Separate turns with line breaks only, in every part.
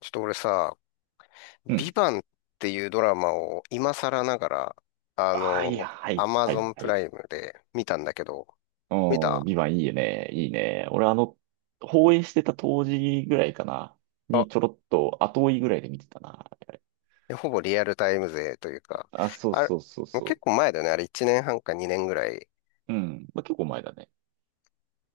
ちょっと俺さ、
う
ビ
ん。
バンっていうドラマを今更ながら、あ
はい
の、
は
ア
い、
マ
は
ゾ
い、
ン
は
プ
い。
ライムで見たんだけど、見
うん、
た
ビバンいいね、いいね。俺放映してた当時ぐらいかな。
あ、
にちょろっと後追いぐらいで見てたな。
ほぼリアルタイム勢というか、
あ、そう
あれ、
そうそう
もう結
そ
構前だよね。あれ1年半か2年ぐらい。
う。うん。まあ、結構前だね。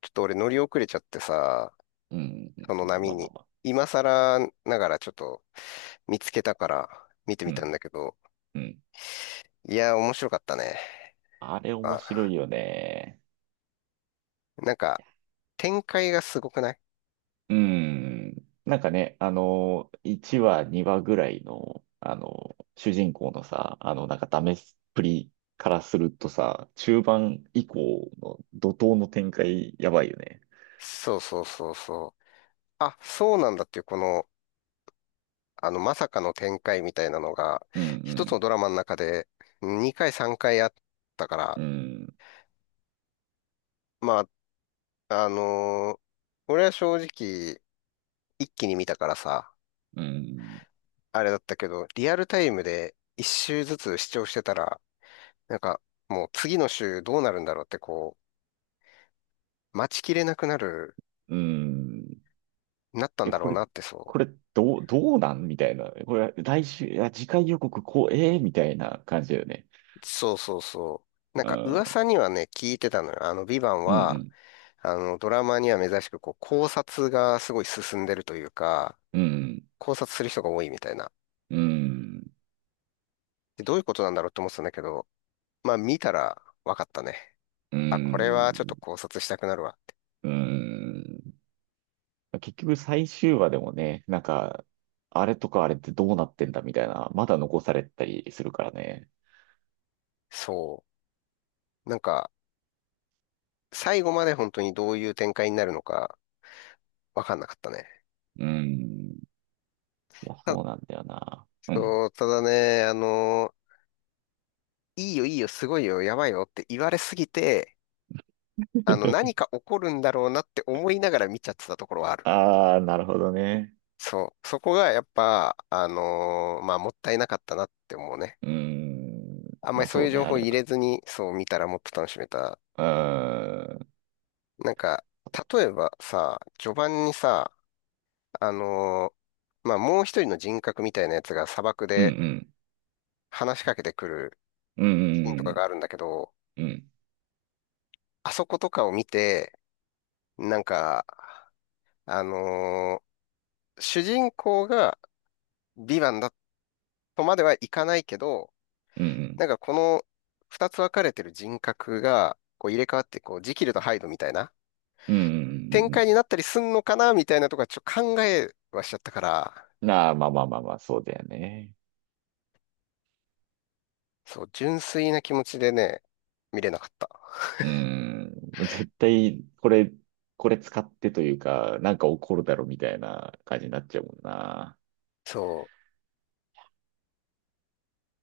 ちょっと俺乗り遅れちゃってさ、
うん。うんう
その
ん
波
まあまあ
に。
まあ。
今更ながらちょっと見つけたから見て
う
みたん
ん。
だけど、
うん。
いや、面白かったね。
あれ面
あ、
白いよね。
なんか展開がすごくない？
うん。なんかね、1話、2話ぐらいの、主人公のさ、なんかダメっぷりからするとさ、中盤以降の怒涛の展開、やばいよね。
そうそうそうそう。あ、そうなんだっていう、この、まさかの展開みたいなのが、
う
一つの
ん、
ドラマの中で2回3回あったか
う
ら、
ん、
まあ、俺は正直、一気に見たからさ、
うん、うん、
あれだったけど、リアルタイムで一週ずつ視聴してたら、なんか、もう次の週どうなるんだろうってこう、待ちきれなく
うん。
なったん
え、
だろ
こ
う
れ、
なってそ
これ、どうなんみたいな。これ、来週、いや、次回予告、こう、ええみたいな感じだよね。
う。そうそうそう。なん
う
か
ん、
噂にはね、聞いてたのよ。ヴィヴァン
うん、う
は、
ん、
ドラマには珍しく、こう、考察がすごい進んでるというか、
うん、
考察する人が多いみたいな。
うん、
で、どういうことなんだろうって思ってたんだけど、まあ見たら分かったね。
う
あ、これはちょっ
ん、
と考察したくなるわって。
うん。結局最終話でもね、なんか、あれとかあれってどうなってんだみたいな、まだ残されたりするからね。
そう。なんか、最後まで本当にどういう展開になるのか分かんなかったね。
うん。いや、
た、
そうなんだよな。うん。
そう、ただね、いいよいいよ、すごいよ、やばいよって言われすぎて、何 か起こるんだろうなって思いながら見ちゃってたところはある。
ああ、なるほどね。
そう。そこがやっぱ、まあ、もったいなかったなって思うね。
うん。
あんま
ま
り
あ
そう
そ
いう
うね、
情
あ
報
れ
入
は。
れずに、そう見たらもっと楽しめた。
うーん。
なんか、例えばさ、序盤にさ、あのまあ、もう一人の人格みたいなやつが砂漠
うんう
で
ん
話しかけてくる
う
シーンとかが
ん
あるんだけど、
うん
あそことかを見て、なんか、あのー主人公がヴィヴァンだとまではいかないけど、
うんうん
なんかこの二つ分かれてる人格がこう入れ替わって、こう、ジキルとハイドみたいな
うんうんうんうんうんうん
展
うんう
開に
ん。
なったりすんのかなみたいなとかちょっと考えはしちゃったから、
なあ、まあまあまあまあ、そうだよね。
そう、純粋な気持ちでね、見れなかった。
うん、絶対、これ使ってというか、なんか起こるだろみたいな感じになっちゃうもんな。
そ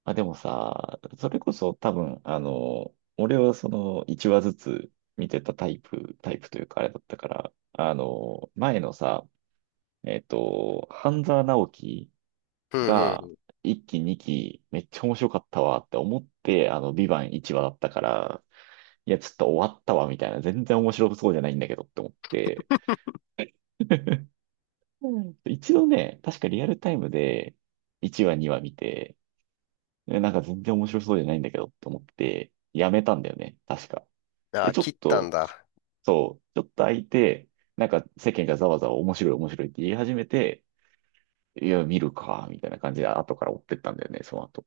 あ、でもさ、それこそ多分、俺はその1話ずつ見てたタイプ、タイプというかあれだったから、前のさ、半沢直樹
う。うんうん
が
う
1期2期めっちゃ面白かったわって思って、ビバン1話だったから、いや、ちょっと終わったわみたいな、全然面白そうじゃないんだけどって思って、うん。一度ね、確かリアルタイムで1話2話見て、なんか全然面白そうじゃないんだけどと思って、やめたんだよね、確か。
ん。あ
で、
あ、
ちょ
切
っ
ったん
と、
だ。
そう、ちょっと空いて、なんか世間がざわざわ面白い面白いって言い始めて、いや、見るか、みたいな感じで後から追ってったんだよね、その後。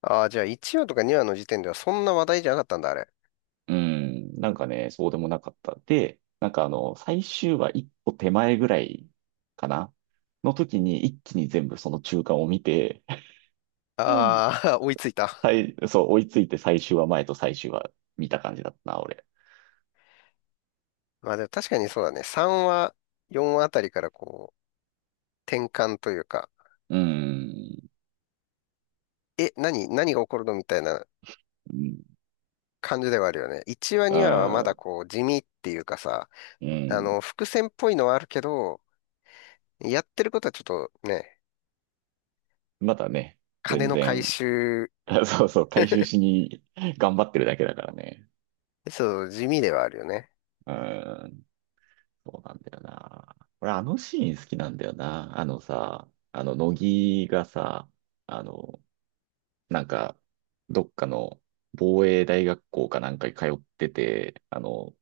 ああ、じゃあ1話とか2話の時点ではそんな話題じゃなかったんだ、あれ。
うん、なんかね、そうでもなかった。で、なんか最終話一歩手前ぐらいかなの時に一気に全部その中間を見て、
ああ、追いついた。
そう、追いついて最終話前と最終話見た感じだったな、俺。
まあでも確かに
いや、
そうだね。3話、4話あたりからこう、転換というか、
うーん。
何が起こるのみたいな
うん。
感じではあるよね。1話、2話はまだこう、地味っていうかさ、
うん。うん。
伏線っぽいのはあるけど、やってることはちょっとね、
まだね、
金
全
の回
然、
収、
そうそう、回収しに頑張ってるだけだからね。
そう、地味ではあるよね。
うん。そうなんだよな。俺、あのシーン好きなんだよな。あのさ、あの、乃木がさ、あの、なんか、どっかの防衛大学校かなんかに通ってて、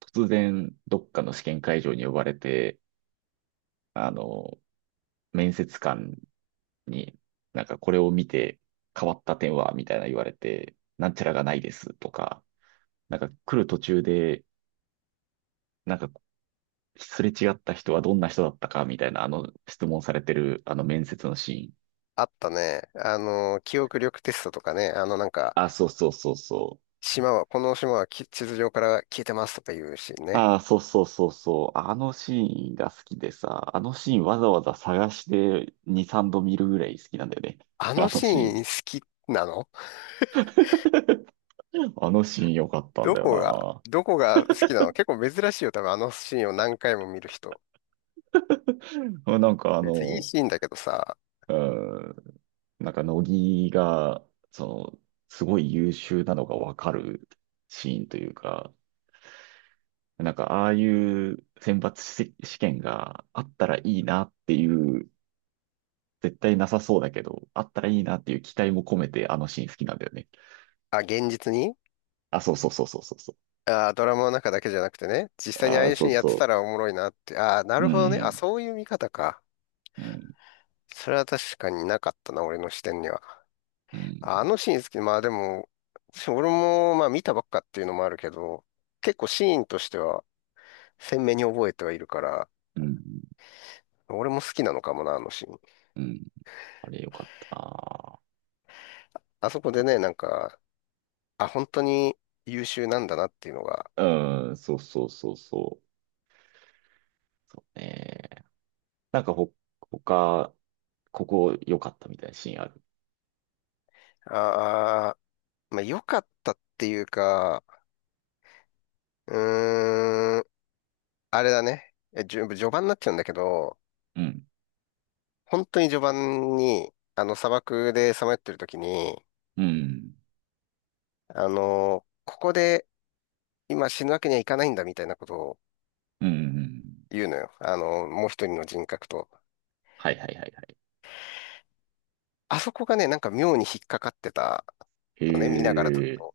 突然、どっかの試験会場に呼ばれて、あの、面接官になんかこれを見て変わった点はみたいな言われて、なんちゃらがないですとか、なんか来る途中で、なんかすれ違った人はどんな人だったかみたいなあの質問されてるあの面接のシーン。
あったね。記憶力テストとかね、なんか、
あ、そうそうそうそう。
この島は地図上から消えてますとかいうシーンね。
ああ、そうそうそうそう。あのシーンが好きでさ、あのシーンわざわざ探して2、3度見るぐらい好きなんだよね。
あの
あの
シー
シー
ン
ン。
好きなの？
あのシーン良かったんだよ
どこが好きなの？結構珍しいよ、多分あのシーンを何回も見る人。
な。なんか
別にいいシーンだけどさ、
うん、なんか乃木が、その、すごい優秀なのがわかるシーンというか、なんかああいう選抜し試験があったらいいなっていう、絶対なさそうだけど、あったらいいなっていう期待も込めてあのシーン好きなんだよね。
あ、現実に？
あ、そうそうそうそうそうそう。
あ、ドラマの中だけじゃなくてね、実際にああ
あ
い
あ、
うシ
そ
ー
う
ンやってた
そ
らおもろいなって、あ、な
う。う
るほどね。あ、
ん、
そういう見方か。
うん、
それは確かになかったな、俺の視点には。
うん、
あのシーン好き。まあでも、俺もまあ見たばっかっていうのもあるけど、結構シーンとしては鮮明に覚えてはいるから、
うん、
俺も好きなのかもな、あのシーン。
うん。あれよかった
あそこでね、なんか、あ、本当に優秀なんだなっていうのが、
な。うん、そうそうそうそう。そうね。なんか他、ここ良かったみたいなシーンある。
ああ、まあ良かったっていうか、うーん、あれだね。えじゅ序盤になっちゃうんだけど、
うん。
本当に序盤に、あの砂漠でさまよってる時に、
うん。
ここで今死ぬわけにはいかないんだみたいなことを、
うん。
言うのよ。あの、もう一人の人格と。
はいはいはいはい。
あそこがね、なんか妙に引っかかってた
へ
のね、見ながらだ
え。
と。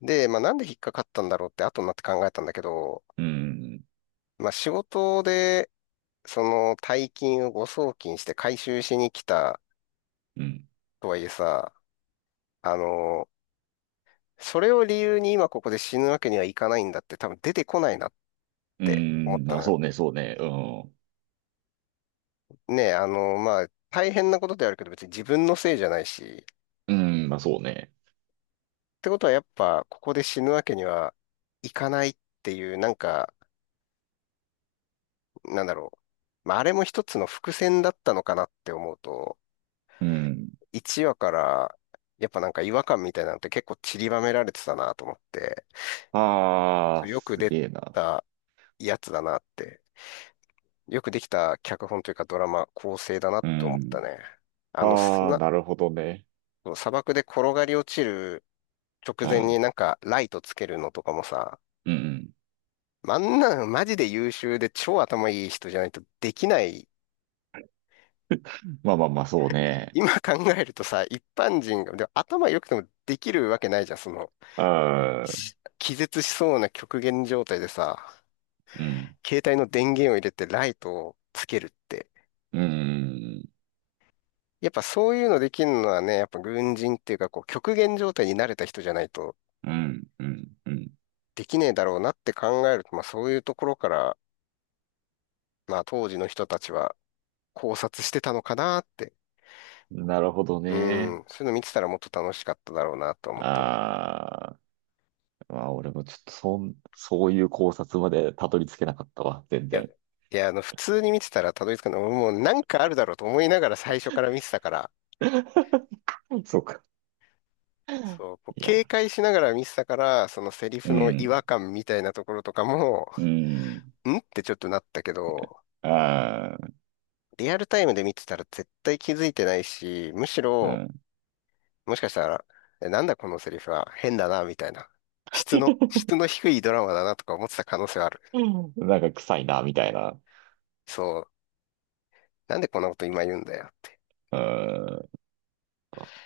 で、まあなんで引っかかったんだろうって後になって考えたんだけど、
うん。
まあ仕事で、その大金を誤送金して回収しに来た
うん。
とはいえさ、あの、それを理由に今ここで死ぬわけにはいかないんだって多分出てこないなっ
う
て思っ
ん。
たの
あ、そ
よ。
うね、そうね。うん。
ねえ、まあ大変なことではあるけど別に自分のせいじゃないし、
うん、まあそうね。
ってことはやっぱ、ここで死ぬわけにはいかないっていう、なんか、なんだろう。まあ、あれも一つの伏線だったのかなって思うと、
うん。
1話から、やっぱなんか違和感みたいなのって結構散りばめられてたなと思って、
あ
そ
あ、
うよく
す
出
げえな。
たやつだなって、よくできた脚本というかドラマ構成だな
う
と思っ
ん。
たね。あの、
ああ、
砂、
なるほどね。
砂漠で転がり落ちる直
う
前に
ん。
なんかライトつけるのとかもさ、
うん。
あんなのマジで優秀で超頭いい人じゃないとできない。
まあまあまあ、そうね。
今考えるとさ、一般人が、でも頭良くてもできるわけないじゃん。その、
ああ、
気絶しそうな極限状態でさ、
うん。
携帯の電源を入れてライトをつけるって。
うん。
やっぱそういうのできるのはね、やっぱ軍人っていうか、こう、極限状態に慣れた人じゃないと
うん。うん。う
できねえだろうなって考えると、まあそういうところから、まあ当時の人たちは考察してたのかなって。
ん。なるほど
う
ね。
ん、そういうの見てたらもっと楽しかっただろうなと思ったね。
ああ。うわ、俺もちょっとそういう考察までたどり着けなかったわ、全
いや、
然。
いや、普通に見てたらたどり着かない。俺もうなんかあるだろうと思いながら最初から見てたから、
そうか。
そう、こう
い
警
や、
戒しながら見てたから、そのセリ
う
フの違和
ん、
感みたいなところとかも、
うん、
んってちょっとなったけど、
あー
リアルタイムで見てたら絶対気づいてないし、むし
う
ろ、
ん。
もしかしたら、えなんだこのセリフは変だな、みたいな。質の低いドラマだなとか思ってた可能性はある。
うん なんか臭いな、みたいな。
そう、なんでこんなこと今言うんだよ。
うーん。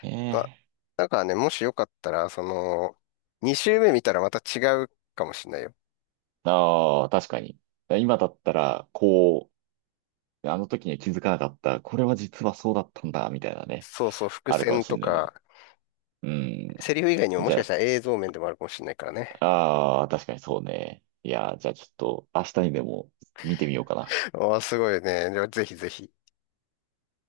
ね
あ、
え。
だからね、もしよかったら、その、2周目見たらまた違うかもしれないよ。
ああ、確かに。今だったら、こう、あの時には気づかなかった。これは実はそうだったんだ、みたいなね。
そうそう、伏
あるかも
線
し
と
んないね。
か、
うん。
セリフ以外にもも
じ
しかし
ゃ
たら映像面でもあるかもしれないからね。
あ、ああ、確かにそうね。いや、じゃあちょっと明日にでも見てみようかな。
ああ、すごいね。ではぜひぜひ。